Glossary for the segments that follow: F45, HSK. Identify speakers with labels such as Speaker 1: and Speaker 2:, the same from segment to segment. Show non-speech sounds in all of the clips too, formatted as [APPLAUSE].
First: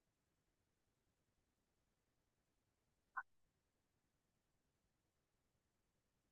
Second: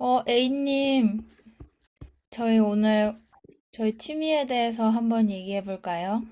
Speaker 1: A님, 저희 오늘 저희 취미에 대해서 한번 얘기해 볼까요?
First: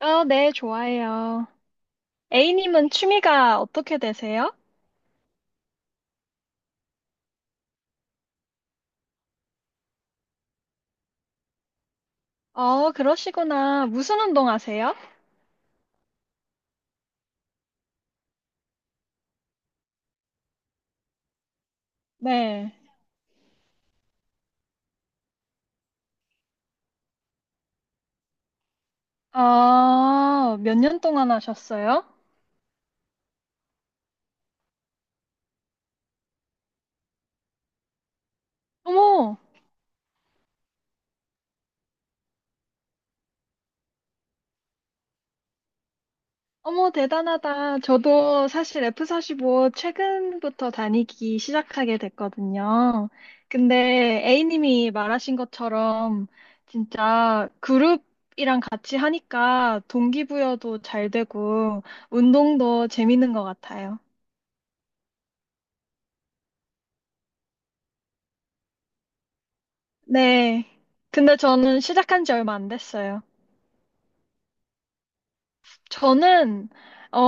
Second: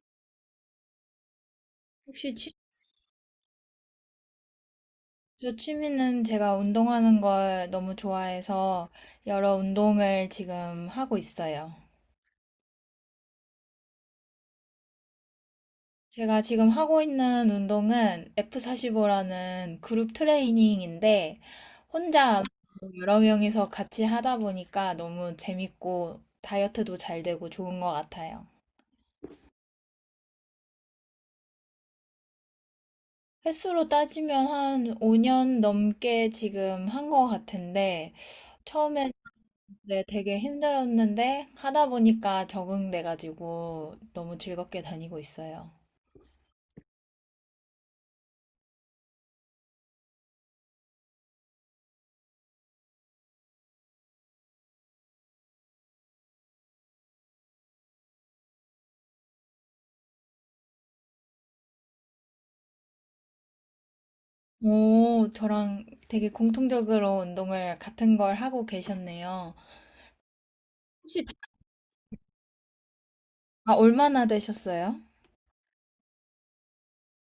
Speaker 2: 네, 좋아해요.
Speaker 1: 혹시 취,
Speaker 2: A님은 취미가 어떻게 되세요?
Speaker 1: 저 취미는 제가 운동하는 걸 너무 좋아해서 여러 운동을 지금 하고 있어요.
Speaker 2: 그러시구나. 무슨 운동 하세요?
Speaker 1: 제가 지금 하고 있는 운동은 F45라는 그룹 트레이닝인데 혼자 안
Speaker 2: 네.
Speaker 1: 하고 여러 명이서 같이 하다 보니까 너무 재밌고 다이어트도 잘 되고 좋은 것 같아요.
Speaker 2: 아, 몇 년 동안 하셨어요?
Speaker 1: 횟수로 따지면 한 5년 넘게 지금 한 것 같은데, 처음엔
Speaker 2: 어머,
Speaker 1: 네, 되게 힘들었는데, 하다 보니까 적응돼가지고 너무 즐겁게 다니고 있어요.
Speaker 2: 어머, 대단하다. 저도 사실 F45 최근부터 다니기 시작하게 됐거든요. 근데 A님이 말하신 것처럼 진짜 그룹이랑 같이 하니까 동기부여도 잘 되고 운동도 재밌는 것 같아요.
Speaker 1: 오, 저랑 되게 공통적으로 운동을 같은 걸 하고 계셨네요.
Speaker 2: 네.
Speaker 1: 혹시 다
Speaker 2: 근데 저는 시작한 지 얼마 안 됐어요.
Speaker 1: 아, 얼마나 되셨어요?
Speaker 2: 저는, 어,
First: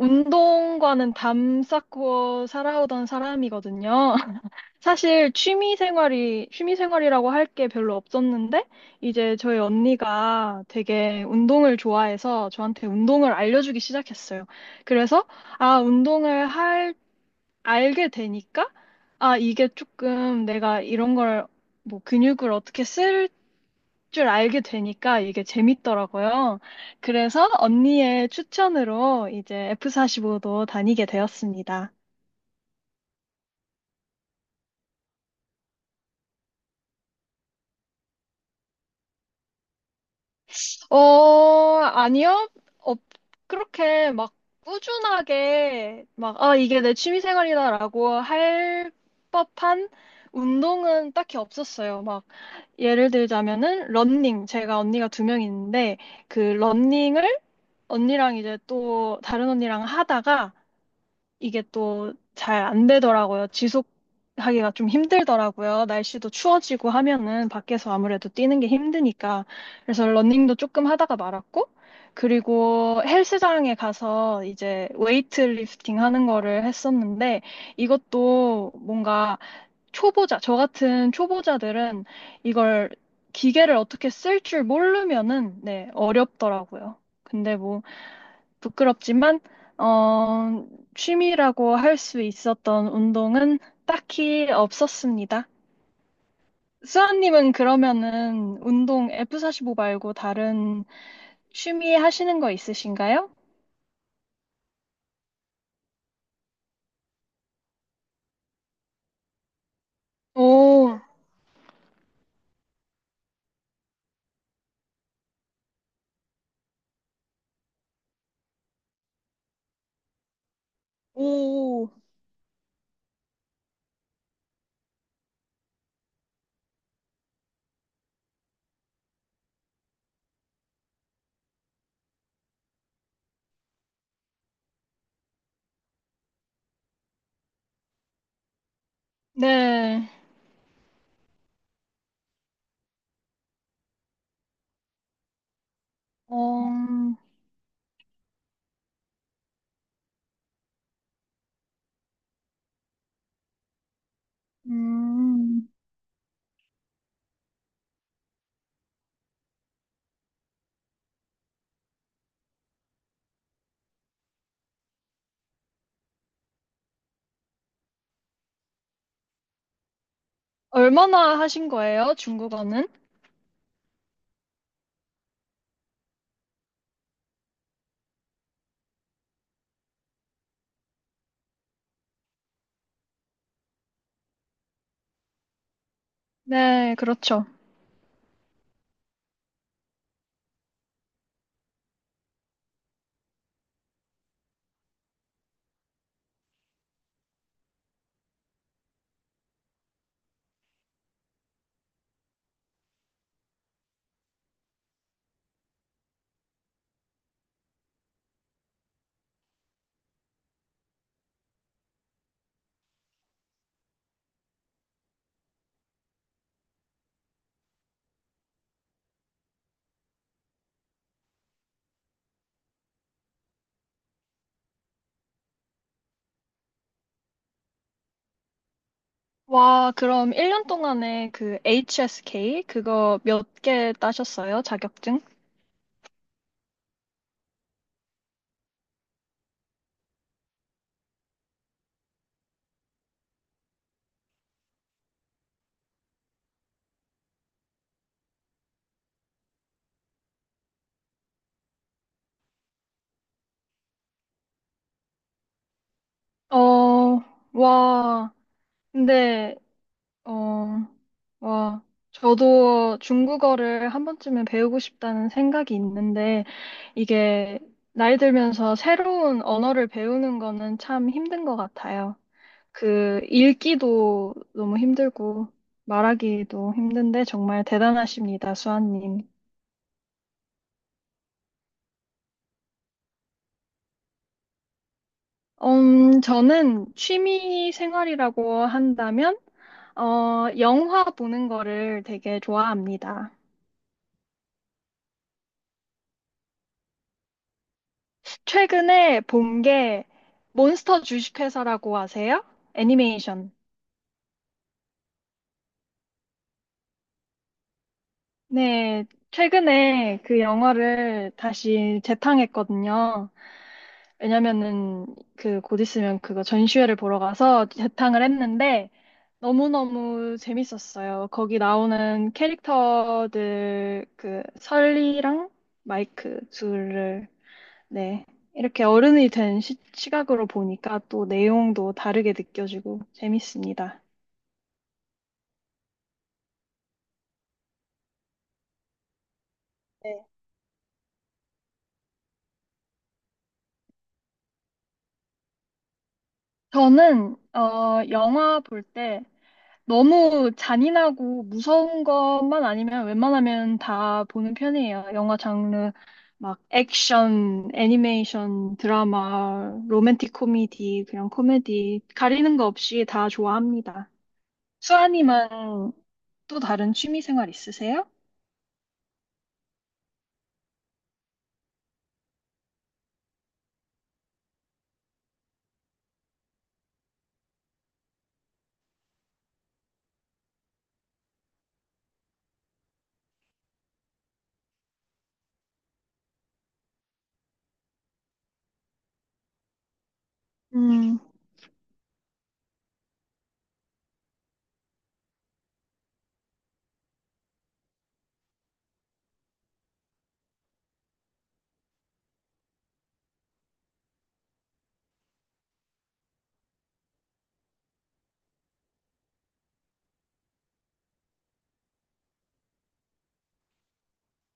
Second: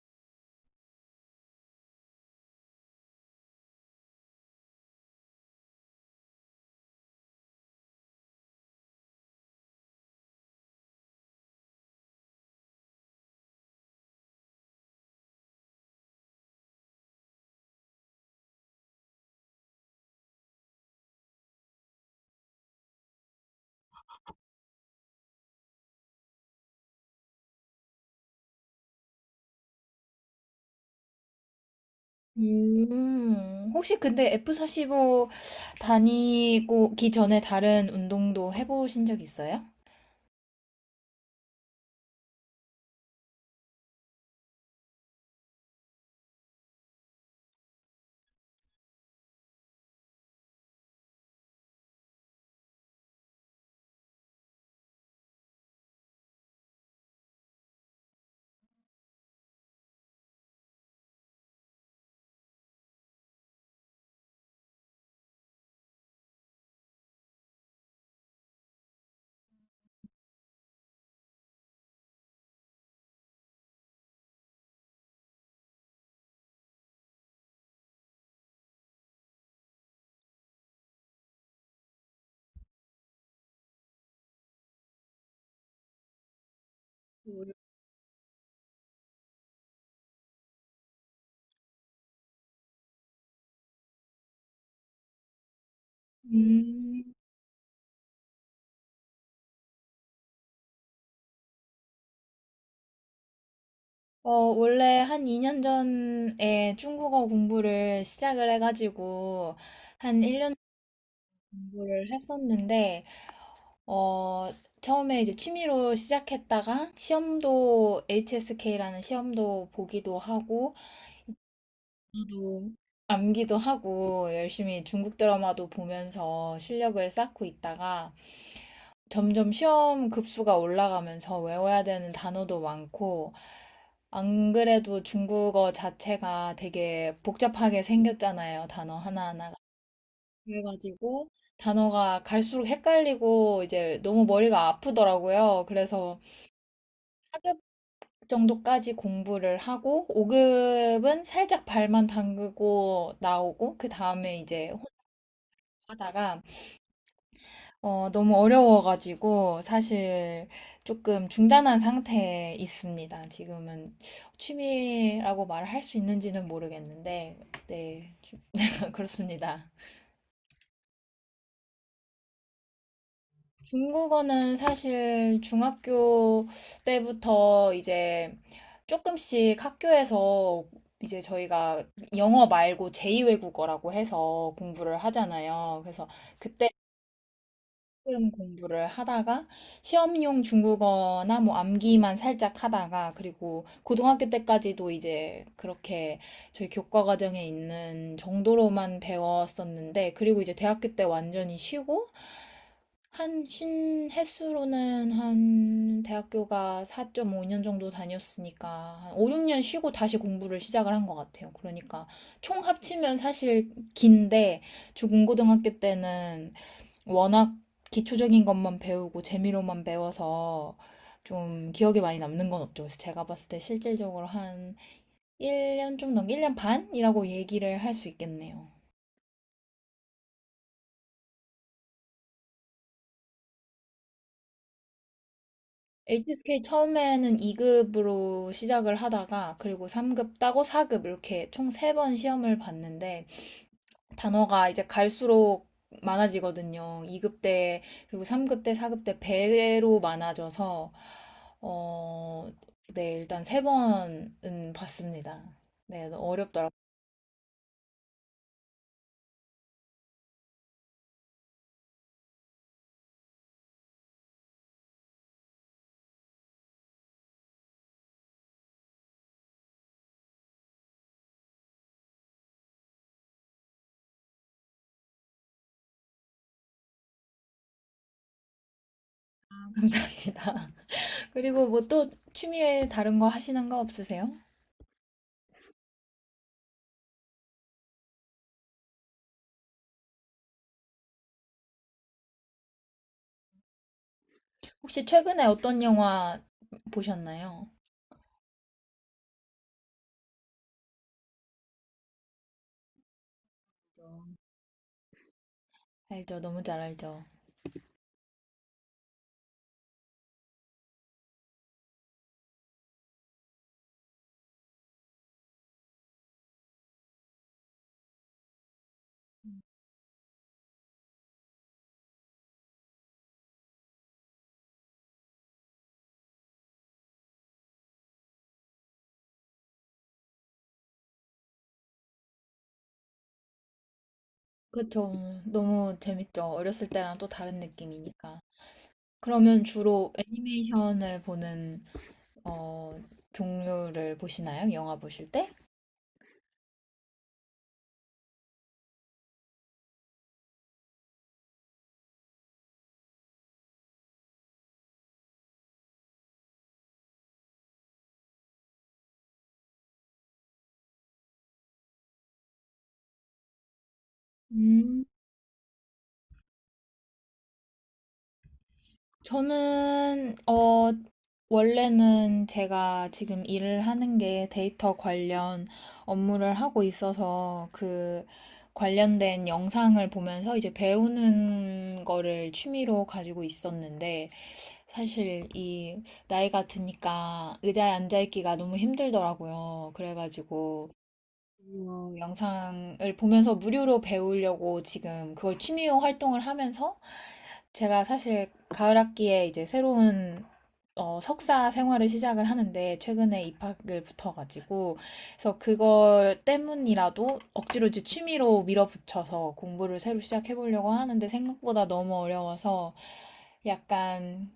Speaker 2: 운동과는 담 쌓고 살아오던 사람이거든요. [LAUGHS] 사실 취미 생활이라고 할 게 별로 없었는데, 이제 저희 언니가 되게 운동을 좋아해서 저한테 운동을 알려주기 시작했어요. 그래서, 아, 운동을 할, 알게 되니까, 이게 조금 내가 이런 걸, 뭐, 근육을 어떻게 쓸 줄 알게 되니까 이게 재밌더라고요. 그래서 언니의 추천으로 이제 F45도 다니게 되었습니다.
Speaker 1: 혹시 근데 F45 다니고 기 전에 다른 운동도 해보신 적 있어요?
Speaker 2: 아니요. 어, 그렇게 막 꾸준하게 막, 이게 내 취미생활이다라고 할 법한 운동은 딱히 없었어요. 막, 예를 들자면은, 러닝. 제가 언니가 2명 있는데, 그 러닝을 언니랑 이제 또 다른 언니랑 하다가 이게 또 잘 안 되더라고요. 지속하기가 좀 힘들더라고요. 날씨도 추워지고 하면은 밖에서 아무래도 뛰는 게 힘드니까. 그래서 러닝도 조금 하다가 말았고, 그리고 헬스장에 가서 이제 웨이트리프팅 하는 거를 했었는데, 이것도 뭔가 저 같은 초보자들은 이걸 기계를 어떻게 쓸 줄 모르면은, 네, 어렵더라고요. 근데 뭐, 부끄럽지만, 어, 취미라고 할 수 있었던 운동은 딱히 없었습니다.
Speaker 1: 음,
Speaker 2: 수아님은 그러면은 운동 F45 말고 다른 취미 하시는 거 있으신가요?
Speaker 1: 어, 원래 한 2년 전에 중국어 공부를 시작을 해가지고 한 1년
Speaker 2: 오,
Speaker 1: 공부를 했었는데, 어, 처음에 이제 취미로 시작했다가 시험도 HSK라는 시험도 보기도 하고,
Speaker 2: 오,
Speaker 1: 저도 암기도 하고 열심히 중국 드라마도 보면서 실력을 쌓고 있다가 점점 시험 급수가 올라가면서 외워야 되는 단어도 많고 안 그래도 중국어 자체가 되게 복잡하게 생겼잖아요. 단어 하나하나가.
Speaker 2: 네.
Speaker 1: 그래가지고 단어가 갈수록 헷갈리고 이제 너무 머리가 아프더라고요. 그래서
Speaker 2: 어,
Speaker 1: 정도까지 공부를 하고 5급은 살짝 발만 담그고 나오고 그 다음에 이제 혼자
Speaker 2: 음,
Speaker 1: 하다가 너무 어려워가지고 사실 조금 중단한 상태에 있습니다. 지금은 취미라고 말을 할 수 있는지는 모르겠는데 네, [LAUGHS] 네, 그렇습니다.
Speaker 2: 얼마나 하신 거예요, 중국어는?
Speaker 1: 중국어는 사실 중학교 때부터 이제 조금씩 학교에서 이제 저희가 영어 말고 제2외국어라고 해서 공부를 하잖아요. 그래서 그때
Speaker 2: 네, 그렇죠.
Speaker 1: 조금 공부를 하다가 시험용 중국어나 뭐 암기만 살짝 하다가 그리고 고등학교 때까지도 이제 그렇게 저희 교과 과정에 있는 정도로만 배웠었는데 그리고 이제 대학교 때 완전히 쉬고 한 신횟수로는 한 대학교가 4.5년 정도 다녔으니까 한 5, 6년 쉬고 다시 공부를 시작을 한 것 같아요. 그러니까 총 합치면 사실 긴데 중고등학교 때는 워낙 기초적인 것만 배우고 재미로만 배워서 좀 기억에 많이 남는 건 없죠. 그래서 제가 봤을 때 실질적으로 한 1년 좀 넘게, 1년 반이라고 얘기를 할 수 있겠네요.
Speaker 2: 와, 그럼 1년 동안에 그 HSK 그거 몇 개 따셨어요, 자격증?
Speaker 1: HSK 처음에는 2급으로 시작을 하다가 그리고 3급 따고 4급 이렇게 총 3번 시험을 봤는데 단어가 이제 갈수록 많아지거든요. 2급 때 그리고 3급 때 4급 때 배로 많아져서 어, 네, 일단 3번은 봤습니다. 네, 너무 어렵더라고요.
Speaker 2: 어, 와, 근데, 어, 와, 저도 중국어를 한 번쯤은 배우고 싶다는 생각이 있는데, 이게 나이 들면서 새로운 언어를 배우는 거는 참 힘든 것 같아요. 그, 읽기도 너무 힘들고, 말하기도 힘든데, 정말 대단하십니다, 수아님.
Speaker 1: [LAUGHS] 감사합니다. [LAUGHS] 그리고 뭐 또 취미 외에 다른 거 하시는 거 없으세요?
Speaker 2: 저는 취미 생활이라고 한다면, 영화 보는 거를 되게 좋아합니다.
Speaker 1: 혹시 최근에 어떤 영화 보셨나요?
Speaker 2: 최근에 본 게 몬스터 주식회사라고 아세요? 애니메이션.
Speaker 1: 알죠. 너무 잘 알죠.
Speaker 2: 네, 최근에 그 영화를 다시 재탕했거든요. 왜냐면은 그 곧 있으면 그거 전시회를 보러 가서 재탕을 했는데 너무너무 재밌었어요. 거기 나오는 캐릭터들 그 설리랑 마이크 둘을 네. 이렇게 어른이 된 시, 시각으로 보니까 또 내용도 다르게 느껴지고 재밌습니다.
Speaker 1: 그쵸. 너무 재밌죠. 어렸을 때랑 또 다른 느낌이니까. 그러면 주로
Speaker 2: 네.
Speaker 1: 애니메이션을 보는 어, 종류를 보시나요? 영화 보실 때?
Speaker 2: 저는 영화 볼 때 너무 잔인하고 무서운 것만 아니면 웬만하면 다 보는 편이에요. 영화 장르 막 액션, 애니메이션, 드라마, 로맨틱 코미디, 그냥 코미디 가리는 거 없이 다 좋아합니다.
Speaker 1: 음,
Speaker 2: 수아님은 또 다른 취미 생활 있으세요?
Speaker 1: 저는 원래는 제가 지금 일을 하는 게 데이터 관련 업무를 하고 있어서 그 관련된 영상을 보면서 이제 배우는 거를 취미로 가지고 있었는데 사실 이 나이가 드니까 의자에 앉아 있기가 너무 힘들더라고요. 그래가지고
Speaker 2: 음.
Speaker 1: 그 영상을 보면서 무료로 배우려고 지금 그걸 취미 활동을 하면서 제가 사실 가을 학기에 이제 새로운 석사 생활을 시작을 하는데 최근에 입학을 붙어가지고 그래서 그걸 때문이라도 억지로 이제 취미로 밀어붙여서 공부를 새로 시작해보려고 하는데 생각보다 너무 어려워서 약간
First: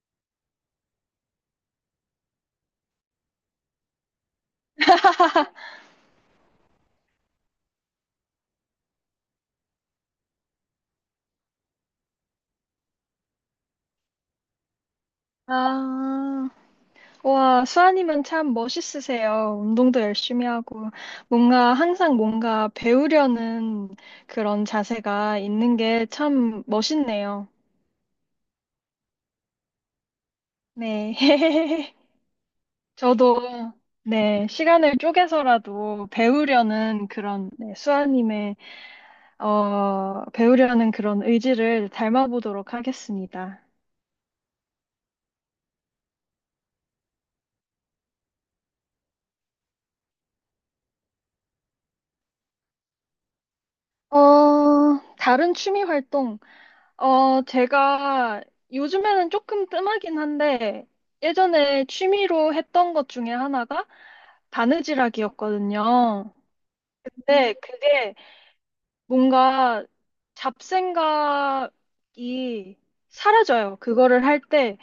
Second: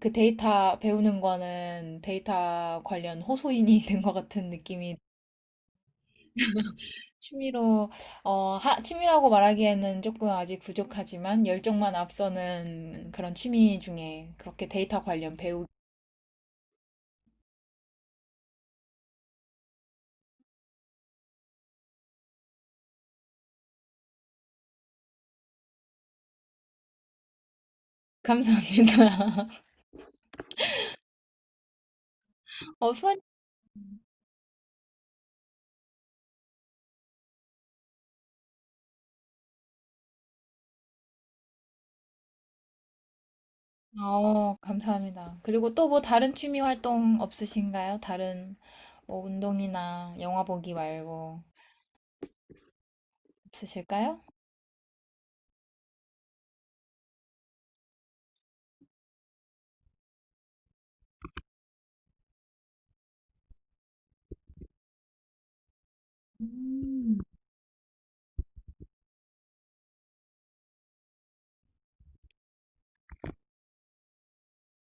Speaker 1: 그 데이터 배우는 거는 데이터 관련 호소인이 [LAUGHS] 된 것 같은 느낌이 취미로, 취미라고 말하기에는 조금 아직 부족하지만 열정만 앞서는 그런 취미 중에 그렇게 데이터 관련 배우기.
Speaker 2: 아, 와, 수아님은 참 멋있으세요. 운동도 열심히 하고, 뭔가 항상 뭔가 배우려는 그런 자세가 있는 게 참 멋있네요.
Speaker 1: 감사합니다. [LAUGHS]
Speaker 2: 네. [LAUGHS]
Speaker 1: 수아님,
Speaker 2: 저도, 네, 시간을 쪼개서라도 배우려는 그런, 네, 수아님의, 배우려는 그런 의지를 닮아보도록 하겠습니다.
Speaker 1: 감사합니다. 그리고 또 뭐 다른 취미 활동 없으신가요? 다른 뭐 운동이나 영화 보기 말고 없으실까요?
Speaker 2: 어, 다른 취미 활동. 제가 요즘에는 조금 뜸하긴 한데, 예전에 취미로 했던 것 중에 하나가 바느질하기였거든요.
Speaker 1: 음.
Speaker 2: 근데 그게 뭔가 잡생각이 사라져요. 그거를 할때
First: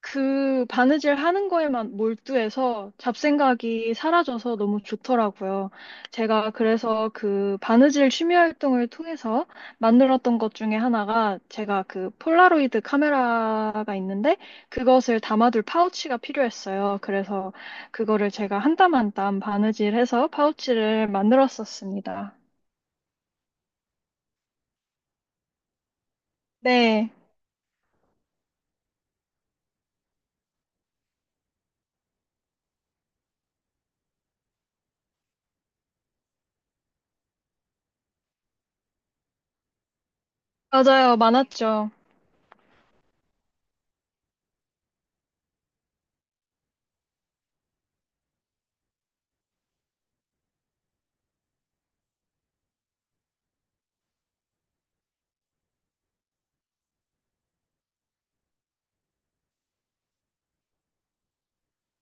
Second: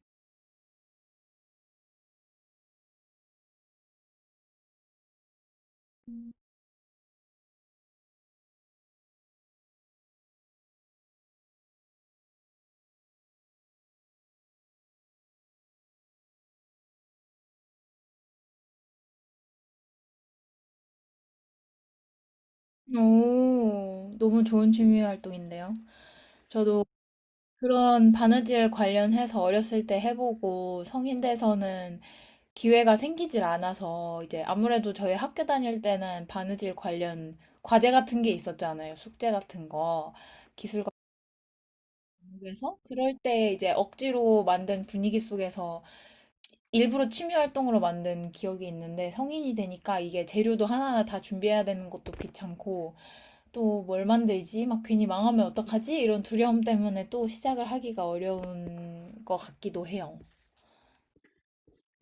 Speaker 2: 그 바느질 하는 거에만 몰두해서 잡생각이 사라져서 너무 좋더라고요. 제가 그래서 그 바느질 취미 활동을 통해서 만들었던 것 중에 하나가 제가 그 폴라로이드 카메라가 있는데 그것을 담아둘 파우치가 필요했어요. 그래서 그거를 제가 한 땀 한 땀 바느질해서 파우치를 만들었었습니다.
Speaker 1: 오, 너무 좋은 취미 활동인데요. 저도
Speaker 2: 네,
Speaker 1: 그런 바느질 관련해서 어렸을 때 해보고 성인 돼서는 기회가 생기질 않아서 이제 아무래도 저희 학교 다닐 때는 바느질 관련 과제 같은 게 있었잖아요. 숙제 같은 거. 기술과
Speaker 2: 맞아요. 많았죠.
Speaker 1: 공부해서 그럴 때 이제 억지로 만든 분위기 속에서 일부러 취미 활동으로 만든 기억이 있는데 성인이 되니까 이게 재료도 하나하나 다 준비해야 되는 것도 귀찮고 또 뭘 만들지? 막 괜히 망하면 어떡하지? 이런 두려움 때문에 또 시작을 하기가 어려운 것 같기도 해요.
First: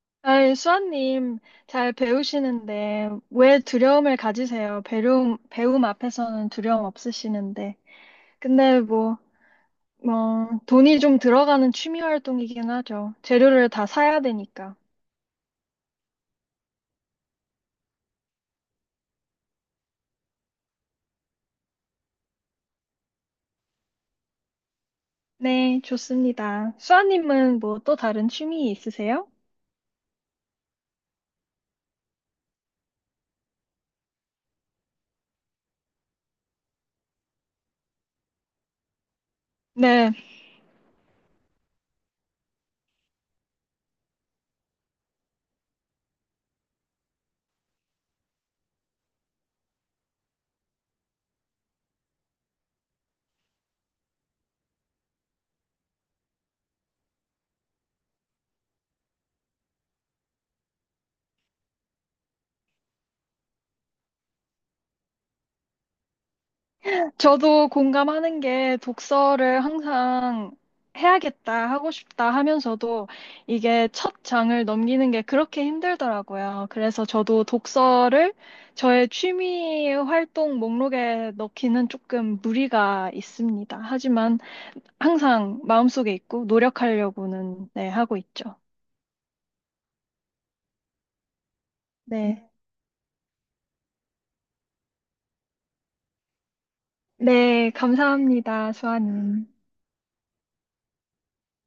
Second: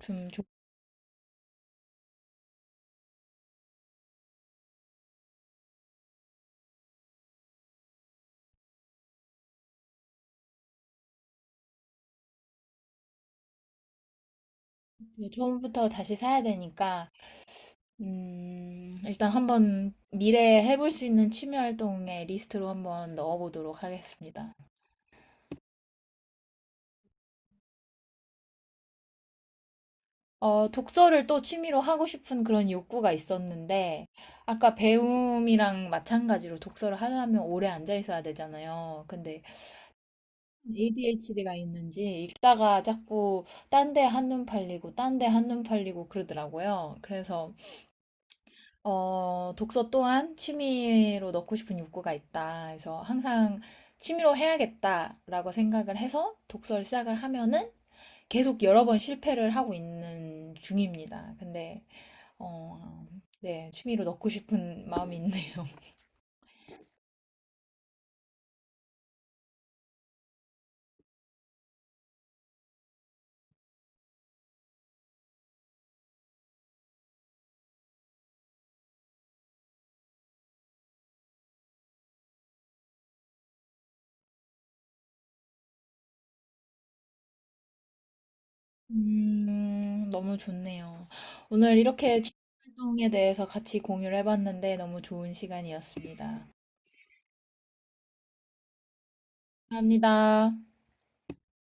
Speaker 1: 좀 조-
Speaker 2: 아이, 수아님, 잘 배우시는데, 왜 두려움을 가지세요? 배움, 배움 앞에서는 두려움 없으시는데. 근데 뭐, 돈이 좀 들어가는 취미 활동이긴 하죠. 재료를 다 사야 되니까.
Speaker 1: 처음부터 다시 사야 되니까 일단 한번 미래에 해볼 수 있는 취미 활동의 리스트로 한번 넣어보도록 하겠습니다.
Speaker 2: 네, 좋습니다. 수아님은 뭐 또 다른 취미 있으세요?
Speaker 1: 독서를 또 취미로 하고 싶은 그런 욕구가 있었는데, 아까 배움이랑 마찬가지로 독서를 하려면 오래 앉아 있어야 되잖아요. 근데
Speaker 2: 네.
Speaker 1: ADHD가 있는지 읽다가 자꾸 딴데 한눈 팔리고, 딴데 한눈 팔리고 그러더라고요. 그래서 독서 또한 취미로 넣고 싶은 욕구가 있다. 그래서 항상 취미로 해야겠다라고 생각을 해서 독서를 시작을 하면은 계속 여러 번 실패를 하고 있는 중입니다. 근데, 어, 네, 취미로 넣고 싶은 [LAUGHS] 마음이 있네요.
Speaker 2: 저도 공감하는 게 독서를 항상 해야겠다, 하고 싶다 하면서도 이게 첫 장을 넘기는 게 그렇게 힘들더라고요. 그래서 저도 독서를 저의 취미 활동 목록에 넣기는 조금 무리가 있습니다. 하지만 항상 마음속에 있고 노력하려고는 네, 하고 있죠.
Speaker 1: 너무 좋네요. 오늘 이렇게 취미
Speaker 2: 네.
Speaker 1: 활동에 대해서 같이 공유를 해봤는데 너무 좋은 시간이었습니다.
Speaker 2: 네, 감사합니다, 수아님.
Speaker 1: 감사합니다.